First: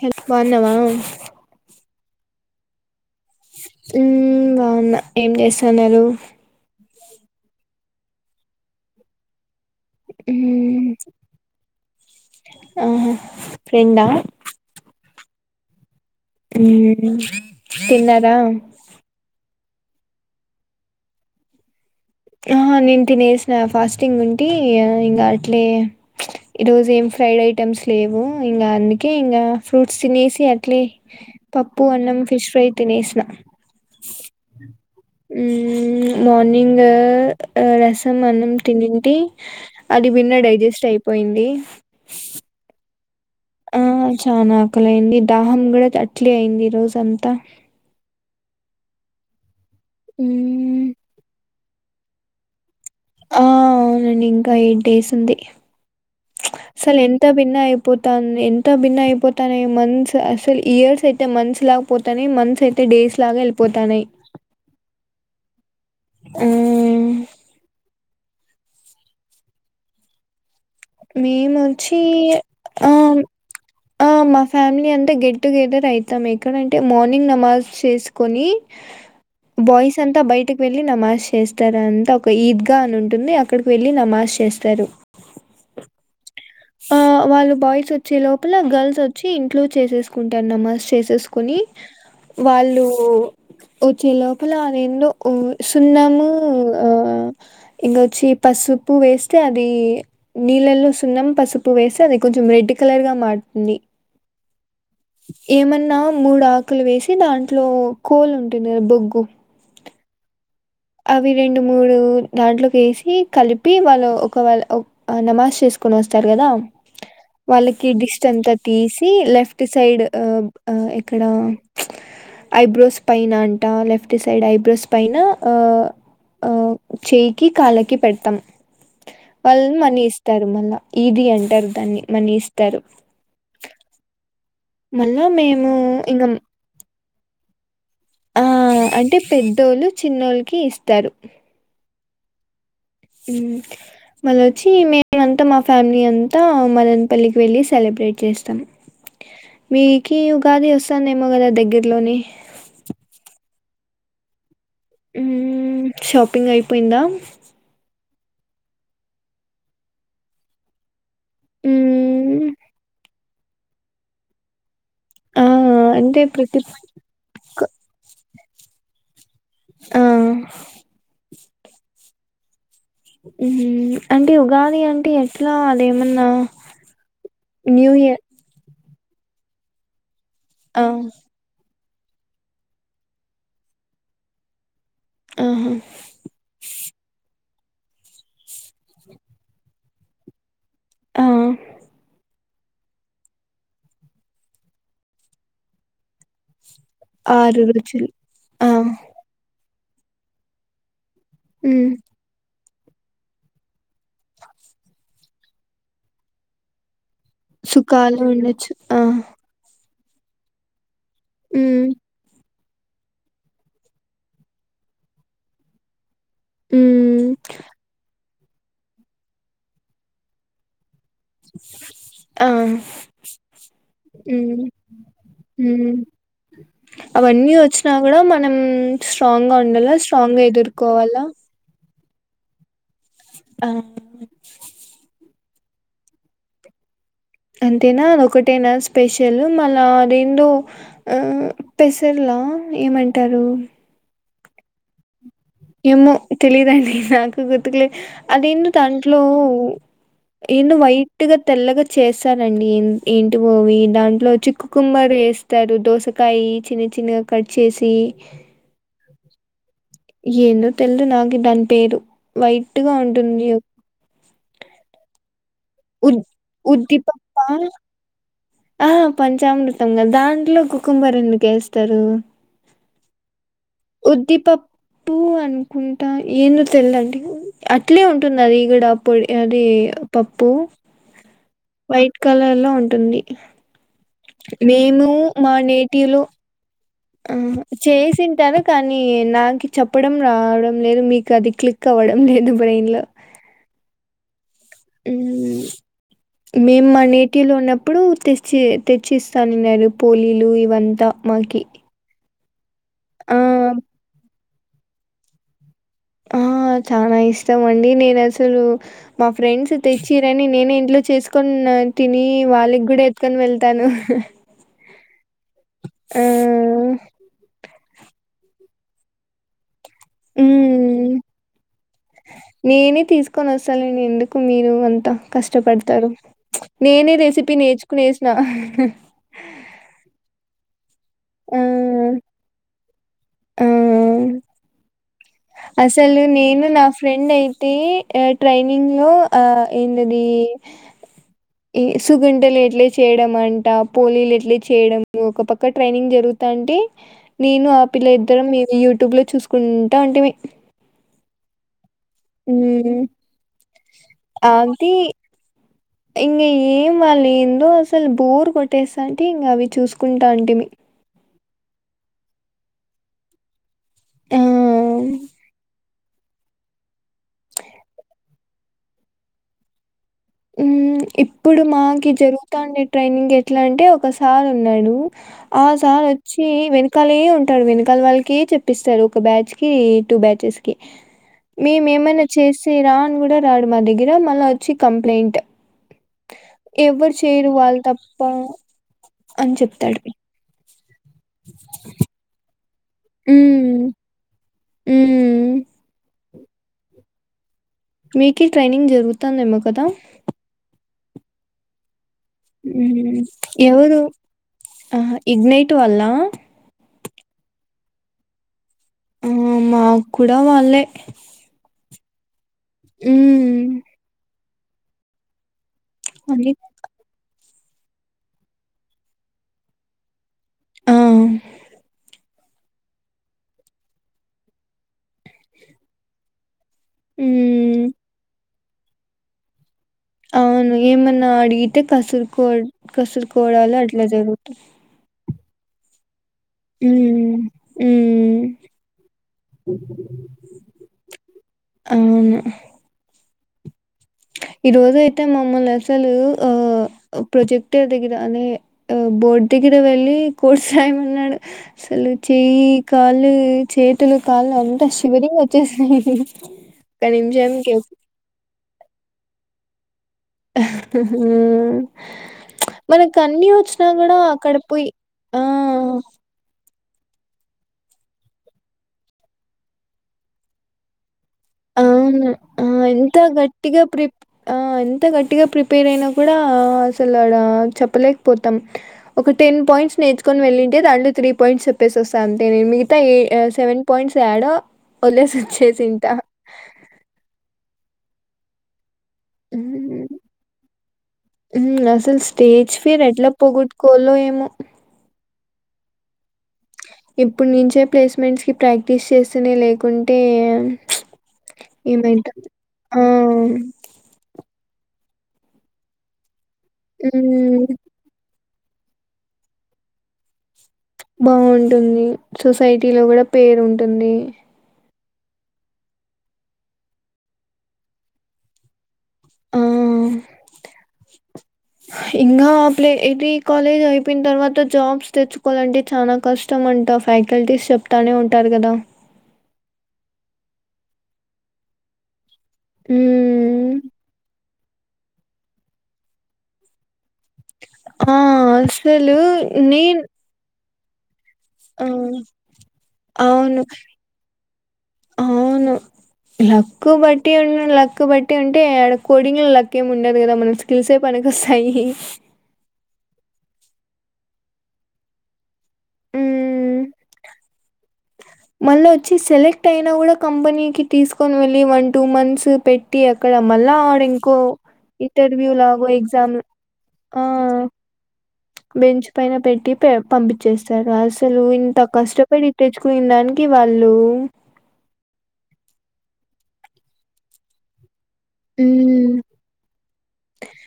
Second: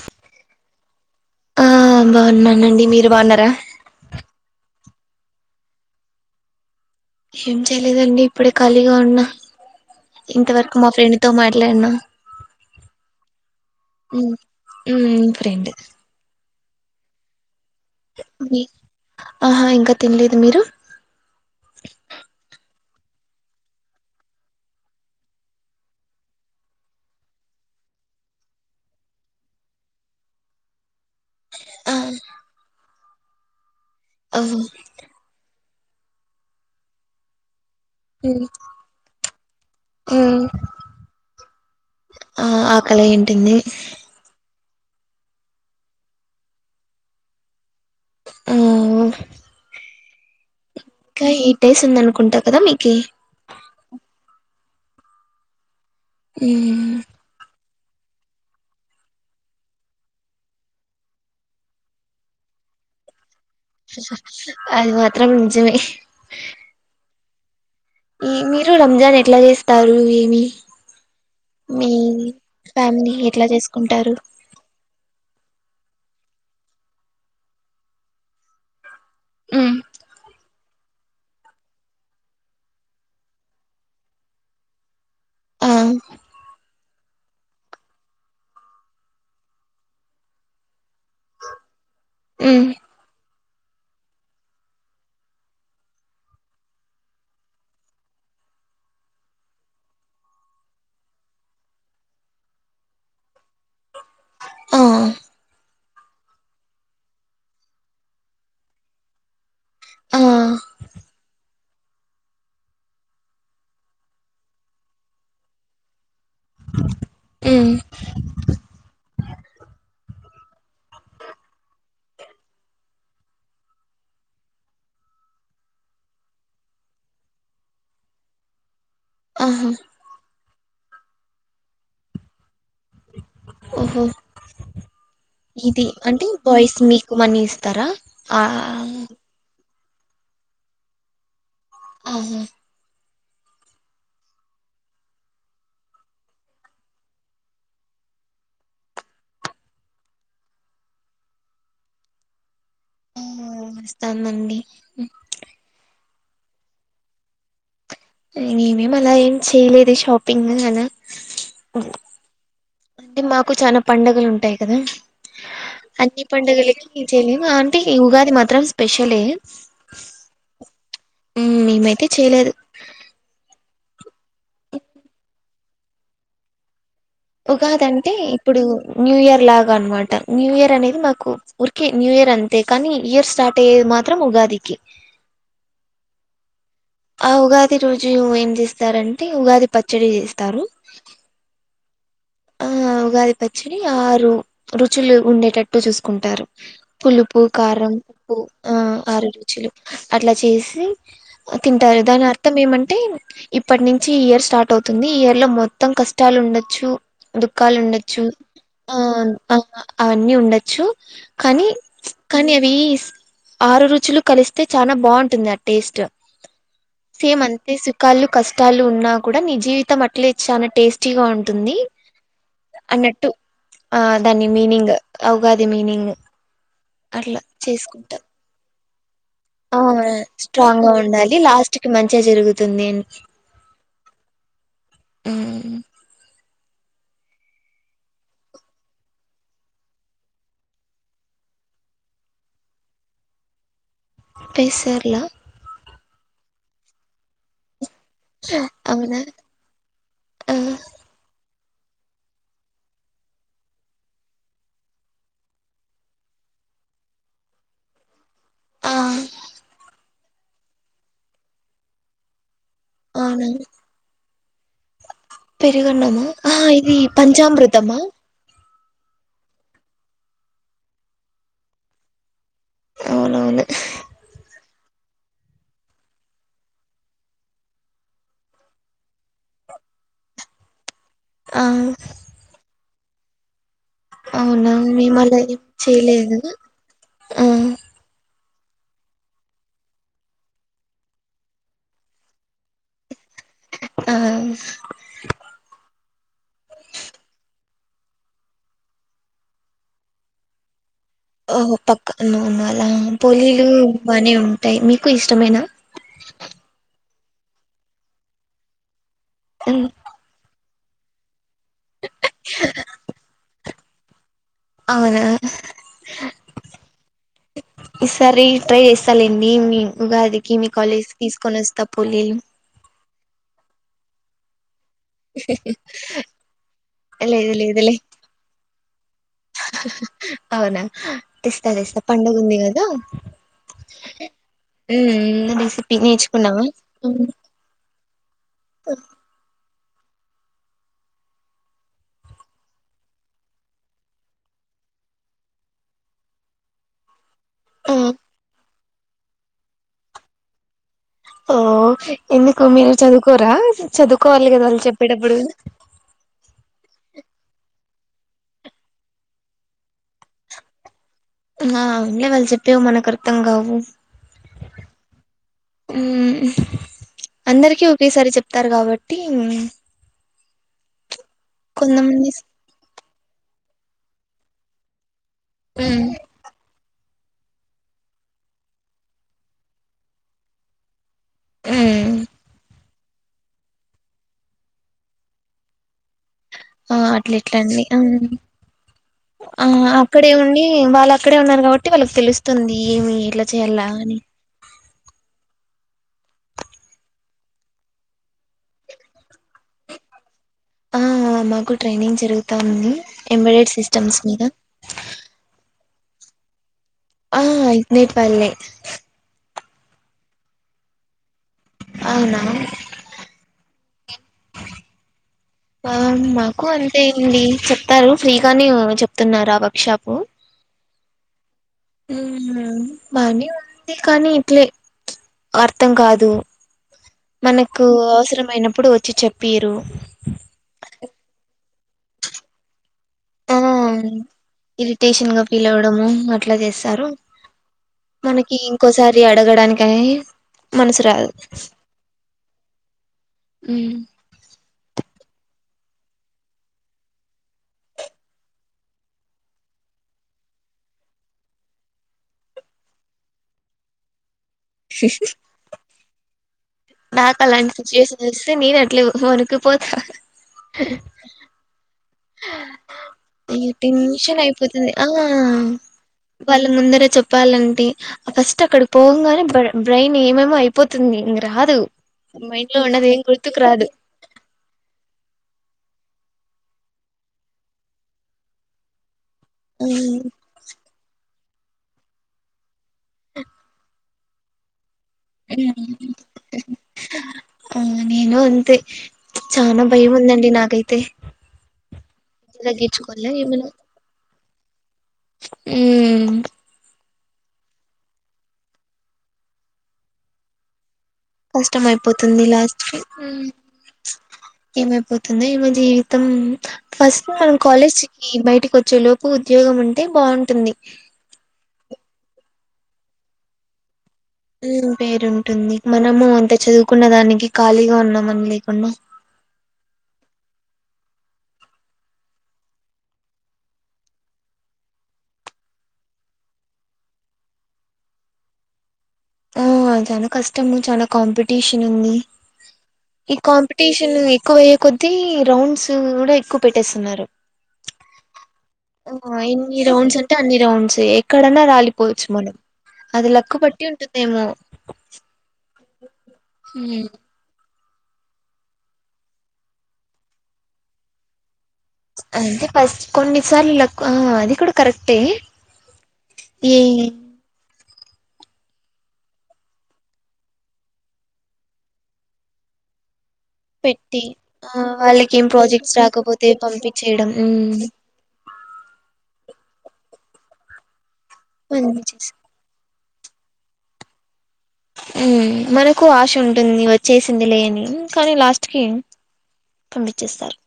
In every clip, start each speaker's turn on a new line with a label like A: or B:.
A: Huff బాన్నావా
B: ఆ బాగున్నానండి మీరు బాగున్నారా
A: ఊ బావున్నా ఏం చేస్తన్నారు
B: ఏం చేయలేదండి ఇప్పుడే ఖాళీగా ఉన్న ఇంతవరకు
A: మ్మ్
B: మా ఫ్రెండ్ తో మాట్లాడినా
A: ఆహా ఫ్రెండా
B: ఫ్రెండ్
A: ఉమ్ తిన్నరా
B: మీ- ఆహా ఇంకా తినలేదు మీరు
A: అహ నేను తినేసిన ఫాస్టింగ్ ఉంటీ ఇంకా అట్లే ఈరోజు ఏం ఫ్రైడ్ ఐటమ్స్ లేవు ఇంకా అందుకే ఇంకా ఫ్రూట్స్ తినేసి అట్లే పప్పూ
B: ఆ,
A: అన్నం ఫిష్ ఫ్రై తినేసిన
B: ఒహో
A: మ్ మార్నింగ్ ఆ ఆ రసం
B: ఉమ్
A: అన్నం తినింటి అది బిన్నే
B: ఉమ్.
A: డైజెస్ట్ అయిపోయింది
B: అలా ఏం తినేయ్
A: ఆకలి అయింది దాహం కూడా అట్లే అయింది ఈ రోజు అంతా
B: ఆ
A: ఊ
B: ఇంకా ఎయిట్ డేస్ ఉంది అనుకుంటా కదా మీకీ
A: ఆ అవునండి ఇంకా ఎయిట్ డేస్ ఉంది
B: ఉమ్
A: అసల్ ఎంత భిన్న పోతాంది ఎంత భిన్న అయిపోతానే మంత్స్ అసలు ఇయర్స్ అయితే మంత్స్ లాగా పోతానే మంత్స్ అయితే డేస్ లాగా వెళ్
B: అది మాత్రం ఉ నిజమే
A: ఆ
B: ఈ మీరు రంజాన్ ఎట్లా చేస్తారు ఏమి మీ
A: మేమోచ్చి ఆ
B: ఫ్యామిలీ ఎట్లా
A: ఆ
B: చేసుకుంటారు
A: మా ఫ్యామిలీ అంతా గెట్ టుగెదర్ అయితాం ఎక్కడంటే మార్నింగ్ నమాజ్ చేసుకొని
B: ఉమ్,
A: బాయ్స్ అంతా బయటకి వెళ్ళి నమాజ్ చేస్తారు అంతా ఒక ఈద్ గా అని ఉంటుంది అక్కడికి వెళ్ళి నమాజ్ చేస్తారు
B: ఆ
A: ఆ వాళ్ళు బాయ్స్ వచ్చే లోపల గర్ల్స్ వచ్చి ఇంక్లూడ్ చేసేసుకుంటారు నమర్స్ చేస్ చేసుకొని
B: ఉమ్
A: వాళ్ళు వచ్చే లోపల అది ఎన్నో సున్నము ఆ ఇంకొచ్చి పసుపు వేస్తే అది నీళ్ళల్లో సున్నం పసుపు వేసి అది కొంచెం రెడ్ కలర్గా మరుతుంది
B: ఆ
A: ఏమన్నా మూడు ఆకులు వేసి దాంట్లో కోల్ ఉంటుంది కదా బొగ్గు
B: ఆ
A: అవి రెండు మూడు దాంట్లోకి వేసి కలిపి వాళ్ళు ఒకవళ ఆ నమాజ్ చేసుకొని వస్తారు కదా
B: ఉమ్
A: వాళ్ళకి డిస్ట్ అంతా తీసి లెఫ్ట్ లెఫ్ట్ సైడ్ ఆమ్ ఆ ఎక్కడ ఐబ్రోస్ పైన అంట లెఫ్ట్ సైడ్ ఐబ్రోస్ పైన ఆ ఆ చేయికి కాల్లకి పెడత్తం వాళ్ళు
B: ఆహా
A: మనీ ఇస్తారు మళ్ళా ఇది అంటారు దాన్ని మనీ ఇస్తారు
B: ఓహో
A: మళ్ళా మేము ఇంగ
B: కు వన్నీ ఇస్తారా
A: ఆ అంటే పెద్దోళ్ళు చిన్నోల్ల కి ఇస్తారు
B: ఆహా
A: హ్ మల్లోచ్చి మేమ అంతా మా ఫ్యామిలీ అంతా మదన్పల్లికి వెళ్ళి సెలబ్రేట్ చేస్తాం. వి కి ఉగాది వస్తాందేమో గాదా దగ్గరలోని
B: [unintelligible] వస్తాందండి
A: ఉమ్ షాపింగ్ అయిపోయిందా
B: హ్ మేమేం అలా ఏం చేయలేదు షాపింగ్ ను అనా ఓ.
A: హ్మ్
B: అంటే మాకు చానా పండగలు ఉంటాయి కదా.
A: ఆ అంటే
B: అన్ని
A: ప్రతి
B: పండుగలకి చేయం అంటే ఉగాది మాత్ త్రం స్పెషలే
A: ఆ
B: ఉమ్ మేము అయితే చేయలేదు.
A: హు హు అంటే ఉగాది అంటే ఎట్లా అది ఏమన్నా
B: ఉగాదంటే ఇప్పుడు న్యూ ఇయర్ లాగా అన్న మాట న్యూ ఇయర్
A: ఆ
B: అనేది మాకు కి న్యూ ఇయర్ అంతే కానీ ఇయర్ స్టార్ట్ అయ్యేది మాత్రం ఉగాదికి
A: ఆహా
B: ఆ ఉగాది రోజు ఏం చేస్తారంటే ఉగాది పచ్చడి చేస్తారు
A: ట్.
B: ఆ ఉగాది పచ్చడి ఆరు రుచులు ఉండేటాట్టు చూసుకుంటారు పులుపు
A: ఆరు
B: కారం
A: రుచులు
B: ఉప్పు ఆ ఆరు రుచులు అట్లా చేసి
A: హ్మ్.
B: తింటారు దాని అర్థం ఏమం టే ఇప్పటి నుంచి ఇయర్ స్టార్ట్ అవుతుంది. ఈ ఇయర్ లో మొత్తం కష్టాలు ఉండొచ్చు. దుఖాలు ఉండొచ్చు ఆ ఆ అవన్నీ ఉండొచ్చు కానీ
A: హ్మ్.
B: కానీ ఏ అవి ఆరు రుచులు కలిస్తే చాలా బాగుంటుంది ఆ టేస్ట్.
A: హ్మ్.
B: సేమ్ అంతే సుఖాలు. కష్టాలు ఉన్నా కూడా నీ జీవితం అట్లే చా టేస్ట్. ట్టిగా ఉంటుంది.
A: ఆహా
B: అన్నట్టు ఆ దాని
A: హ్మ్
B: మీనింగ్ ఉగాది
A: హ్మ్
B: మీనింగ్ అట్లా
A: అవన్నీ వచ్చినా కూడా
B: చేసుకుంటాం
A: మనం స్ట్రాంగ్గా
B: ఆ
A: ఉండాల స్ట్రాంగ్గా
B: స్ట్రాంగ్ గా
A: ఎదుర్కోవాలా.
B: ఉండాలి లాస్ట్ మంచిగా జరుగుతుంది ఎ
A: ఆ
B: హ్మ్.
A: అంతేనా అది ఒకటేనా స్పెషల్ మళ్ళా అఅదేందో పెసర్లా ఏమంటారు.
B: పేసర్లా.
A: ఏమో తెలీదండి నాకు గుర్తుకు లేదు. అది ఏందో
B: అవునా
A: దాంట్లో
B: ఆ
A: ఏందో వైట్ గా. తెల్లగా చేస్తారండి ఏంటివో అవి దాంట్లో చిక్కు కుమ్మారు ఎస్తారు దోసకాయ చిన్న చిన్నగా కట్ చేసి.
B: ఆ
A: ఏందో తెల్దు నాకు దాని పేరు వైట్. ట్టుగా
B: అవునా
A: ఉంటుంది. ఉద్
B: పెరుగన్నమా ఆ ఇది
A: ఉద్దిపప్ప
B: పంచామృతమా.
A: ఆ పంచామృతంగా దాంట్లో కుకుంభర్ ఎందుకు వేస్తారు
B: అవునవును
A: ఉద్దీప పప్పు అనుకుంటా ఏందో తెల్దండి అట్లే ఉంటుంది అది కూడా పొడి అది పప్పు
B: ఆ
A: వైట్ కలర్లా ఉంట టుంది
B: అవునా మేము అలా
A: మా
B: ఏం
A: నేటివ్లో
B: చేయలేదు
A: ఆ చేసింటరు కానీ నాకు చెప్పడం రావడం లేదు మీకు అది క్లిక్ అవ్వడం లేదు బ్రెయిన్ లో
B: ఆ
A: మ్మ్ ఇప్పుడు తెచ్చి తెచ్చి ఇస్తాన్నారు పోలీలు ఇవంతా
B: ఓ
A: మాకి
B: పక్క నోనల్ ఆ
A: ఆ
B: పోొలలు బానే ఉ టాయి మీకు ఇష్టమేనా
A: ఆ చనా ఇ ఇష్టమండి నేను అసలు మా ఫ్రెండ్స్ తెచ్చిరని నేనే లు చేసు కొని తిని వాళ్ళికి కూడా ఎత్తుకొని వెళ్తు తను
B: అవునా ఈసారి ట్రై చేస్తాాలండి మీ ఉగా అదికి మీ కాలేజ్
A: హ్మ్.
B: కి తీసుకొ వస్తా తపోలి
A: కొన వసాలండి ఎందుకు మీరు కష్టపడతారు నేనే
B: లేదు
A: రెసిపీ
B: లేదులే
A: నేర్చుకునే వసిన
B: అవునా తెస్తా తెస్తా పండగందిీగాద
A: ఆ!
B: ఉమ్ రెసిపీ
A: అసలు
B: నేర్చుకున్నావా
A: నేను నా ఫ్రెండ్ అయితే ఎట్ ట్రైనింగ్ లో ఏంటిది సుగుంటలు ఎట్లే చేయడం అంట పోలీలు ఎట్లే చేయడం ఒక పక్క ట్రైనింగ్ జరుగుతా అంటే నేను ఆ పిల్ల ఇద్దరం మీ ూ ట్యూబ్ లో చూకు అ ఉంటివి
B: ఓ ఎందుకు మీరు చదువుకోరా చదువుకోవాలి కదా వాళ్ళు
A: అది
B: చెప్పేటప్పుడు
A: ఇంగ ఏం వాళ్ళు ఏందో అసలు బోర్ కొట్టేస్తా అంటే ఇంకా అవి చూసుకుంటా అంటే మీ
B: ఆ ఉండ వాళ్ళు చెప్పేవు మనకు అర్థం కావు
A: ఆ
B: ఆ అందరికిీ ఒకేసారి చెప్ చెప్తారు కాబట్టి
A: ఉ ఇ ఇప్పుడు మాకి
B: కొంతమంది
A: జరుగుతండ ట్రైనింగ్ ఎట్లా అంటే ఒకసారి ఉన్నాడు ఆ
B: ఉమ్
A: సార్ వచ్చి వెను కలి ఉంటాడు వెనకాల వాళ్ళకి చెప్పిస్తారు ఒక బ్యాచ్ కి టూ బ్యాచెస్ కి మేము
B: ఉమ్
A: ఏమైనా చేసరా రాడు మా దగ్గర మళ్ళ వచ్చి కంపె ప్లయింట్
B: ఆ అట్లాట్లండి
A: అని
B: ఆ
A: చెప్తాడు
B: అక్కడే ఉడి వాళ్ళు అక్కడ ఉన్నారు కాబట్టి వాళ్ళ తెలుస్తు ఉంది. ఏమి ఎట్ల చేయ్యాల్ల అని
A: ఊ మీకీ ట్రైనింగ్ జరుగుతందేమో కదా
B: ఆ మాకు ట్రైనింగ్ జరుగుతా ఉంది
A: ఊహు
B: ఎంబెడెడ్
A: ఎవరు
B: సిస్టమ్స్ మీద
A: ఆహా ఇగ్నేైట్ వాల్లా ఆ
B: ఆ ఇగ్నైట్ వాల్లే
A: ఆ మాకూడా వాళ్ళే
B: అవునా.
A: ఊ
B: ఆ
A: అన్ని
B: మాకు అంతే అండి. చెప్తారు ఫ్రీగానే చెప్తున్నారా వర్క్ షాప్
A: ఉ
B: ఊ బానే ఉంది కానీ ఇట్లే అర్థం కాదు.
A: మ్మ్
B: మనకు అవసరమైనప్ ఎప్పుడు వచ్చి చెప్పిరూ
A: అవును ఏమన్నా అడిగితే కసుూర్కో కాసుర్కోవడాలు అట్లా జరుగుతాయి.
B: ఇరిటేషన్ గా పిలవడము ఆ అట్లా చేస్తారు
A: మ్మ్ మ్మ్
B: మనకి ఇంకోసారి అడగడానికని మనసు రాదు.
A: అవును
B: ఉ
A: ఈ రోజు అయితే మమ్మల్ని అసలు ఆ ప్రొజెక్టర్ దగ్గర అదే బోర్డు దగ్గర వెళ్ళి కోర్స్ రాయమన్నాడు అసలు చెయ్యి కాళ్ళు చేతులు కాళ్లాంత శివరింగ్వచ్చేసినాయి. సి
B: నాక్ అలాంటి సిచ్యువేషన్ వస్తే నేను అట్లే వనుకు కిపోత
A: ఊ మనకు అన్ని
B: అయ్యో
A: వచ్చినా కూడా
B: టెన్షన్
A: అక్కడ పోయి
B: అయిపోతుంది
A: ఆ
B: వాళ్ళ ముందర చెప్పాలంటే ఫస్ట్ అక్కడికి పోవంగానే బ్రెయిన్ ఏమేమో అయిపోతుంది ఇంగ
A: అవును ఆ ఎంత
B: గుర్తుకు
A: గట్టిగా
B: రాదు
A: ప్రిప్ ఆ ఎంత గట్టిగా ప్రిప్ పేరయినా కూడా అసలు ఆడ చెప్పలేకపోతాం. ఒక టెన్ పాయింట్స్
B: ఉమ్,
A: నేర్చుకొని వెళ్ళింటే దాంట్లో త్రీ ప పయింట్స్ చెప్పేసి వస్తా అంతే నేను మిగి తా ఏ అ సెవెన్ పాయింట్స్ త్యాడో. వదిలేసి వచ్చేసింటా.
B: ఆహ్ నేను అంతే. చానా భయం ఉందండి నాకైతే
A: ఉమ్ అసలు స్టేజ్ ఫియర్ ఎట్లా
B: తగ్గించుకోలే ఏమైనా
A: పొగొట్టుకోవాలో ఏమో.
B: ఉమ్
A: ఇప్పుడు నుంచే ప్లేస్మెంట్స్ కి ప్రాక్టీస్ చేస్తేనే లేకుంటే ప్చ్.
B: కష్టం అయిపోతుంది లాస్ట్ కి ప్చ్ ఏమైపోతు. దైవ జీవితం. ఫస్ట్ మనం
A: హ్మ్.
B: కాలేజ్కి బయటిక్. కొచ్చేలోపు ఉద్యోగం ఉంటే బాగుంటుంది.
A: బాగుంటుంది. సొసైటీ లో కూడా పేరు ఉంటుంది.
B: ఉమ్. పేరుంటుంది. మనము అంత చదువుకున్న దానికి ఖాళీగా ఉన్నామని లేకుండా.
A: ఇంకా ప్లే ఇది ఈ కాలేజ్ అయిపోయిన తర్వాత జాబ్స్ తెచ్చుకోవాలంటే చాలా కష్టం అంటా ఫ్యాకల్టీస్ చెప్తానే ఉంటారు కదా.
B: ఆహ్ చాలా కష్టము చాల కాంపిటీషన్ ఉంది. ఈ
A: హ్మ్
B: కాంపిటీషన్ ఎక్కువయ్యే కొద్ది. త్రీ రౌండ్స్ కూడా ఎక్కువ పెట్టేస్తున్నారు.
A: ఆహ్
B: ఆహ్ ఎన్ని రౌండ్స్ అంటే అన్ని రౌండ్స్. ఏక్. ఎక్కడన్నా
A: ఆ
B: రాలిపోవచ్చు మనం. అది లక్కు
A: అవును
B: పట్టి ఉంటుందేమో.
A: లక్కు
B: ఉమ్,
A: బట్టి ఉన్న లక్. కాబట్టి అంటే ఆడ కోడింగే లాక్కు ఏమి ఉండదు కదా మన స్కిల్స్ పనికి వస్.
B: అంటే ఫస్ట్. కొన్నిసార్లు లక్ ఆహ్ అది కూడా కరెక్టే.
A: ఉమ్
B: ఏమేం.
A: మళ్ళ వచ్చి సెలెక్ట్ అయినా కూడా కంపెనీకి తీసుకొని వెళ్ళి వన్ టూ మంత్స్ పెట్టి అక్.
B: పెట్టి ఆహ్ వాళ్ళకి ఏం
A: ఇంటర్వ్యూ లాగో
B: ప్రాజెక్ట్స్
A: ఎగ్జామ్
B: రాకపోతే పంపి
A: ఆ
B: చేయడం.
A: బెంచ్ పైన పెట్టి పంపించేస్తారు రాజు. తలు ఇంత
B: పంపించేస్
A: కష్టపడి తెచ్చుకున్న. ముంగీ వాళ్ళు.
B: ఉమ్ మనకు ఆశ ఉంటుంది వచ్చేసిందిలే అని. పంపించేస్తారు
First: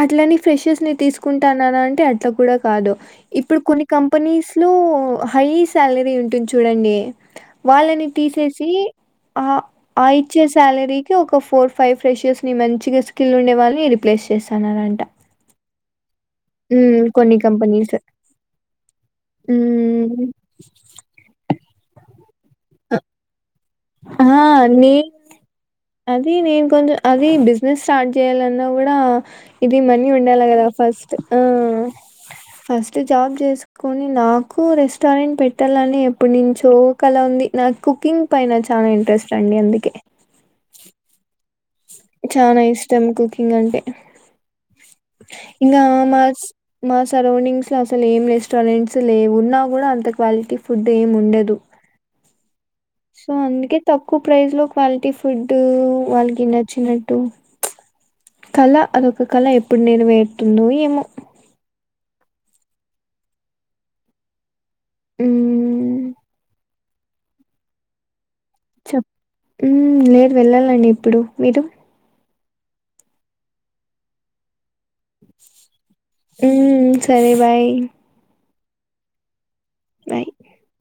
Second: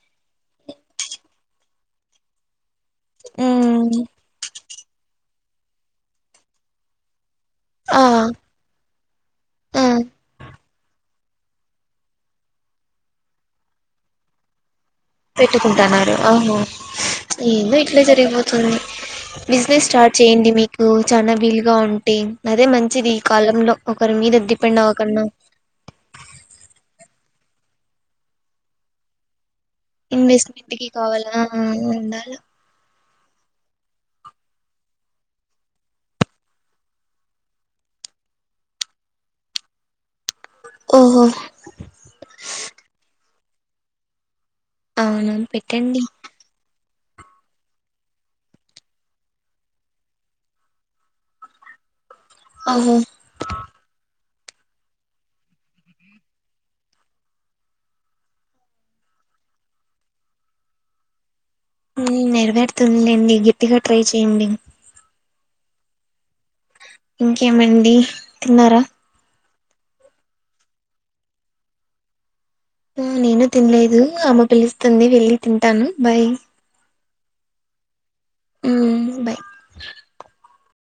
A: అట్లని ఫ్రెషెస్ ని తీసుకుంటానానన్. అంటే అట్లా కూడా. కాదు ఇప్పుడు కొన్ని
B: ఉమ్,
A: కంపెనీస్ లో. హై శాలరీ ఉంటుంది చూడండి
B: ఆ
A: వాళ్ళని తీసేసి ఆ ఆ ఇచ్చేసి సాలరీకి ఒక ఫోర్ ఫైవ్ ఫ్రెషర్స్ ని మంచిగా స్కిల్ ఉండే వాళ్ళని రిప్లేస్ చేస్తానారంట
B: పెట్టుకుంటన్నారు ఆహో
A: కొన్ని
B: ఏందో
A: కంపెనీస్.
B: ఇట్లా జరిగిపోతుంది బిజినెస్ స్టార్ట్
A: హ్మ్.
B: చేయండి మీకు చన్న బిల్ గన్టిన్ అదే మంచిది ఈ కాలంలో ఒకరి
A: ఆ!
B: మీద డిపెండ్
A: నే
B: అవ్వకుడ
A: బిస్స్టార్ట్ చేయ్యాలన్నా కూడా ఇది మనీ ఉండాలి కదా
B: ఇన్వెస్ట్మెంట్ కి
A: ఫస్ట్
B: కావాలా
A: ఆ
B: ఉండాల
A: ఫస్ట్ ఇటు జాబ్ చేసుకొని నాకు రెస్టారెంట్ పెట్టాలని ఎప్పనుంచో కలా ఉంది నాకు కుకింగ్ పైన చాలా ఇంట్రెస్ట్ అండి అందుకే
B: ఓహో
A: చనా ఇష్టం కుకింగ్ అంటే
B: అవును
A: ఇంమ
B: పెట్టండి
A: మా సరౌండింగ్స్ లో అసలు ఏం రెస్టారెంట్స్ లేవున్నా కూడా అంత క్వాలిటీ ఫుడ్ ఏమి ఉండదు
B: ఓహో
A: సో అందుకే తక్కు ప్రైస్ లో క్వాలిటీ ఫుడ్ వాళ్ళకి నచ్చినట్టు కళ అదొక కళ ఎప్పుడు నెరవేరుతుందో ఏమో
B: ఉమ్, నెరవేరుతుందిలేండి గట్టిగా ట్రై చేయండి
A: మ్మ్
B: ఇంకేమండి తిన్నారా
A: మ్మ్ లేదు వెళ్ళాలండి ఇప్పుడు మీరు
B: నేను తినలేదు అమ్మ పిలి పిలుస్తుంది వెళ్ళి తింటాను బై
A: హ్మ్ సరే బాయ్
B: మ్మ్ బాయ్
A: బాయ్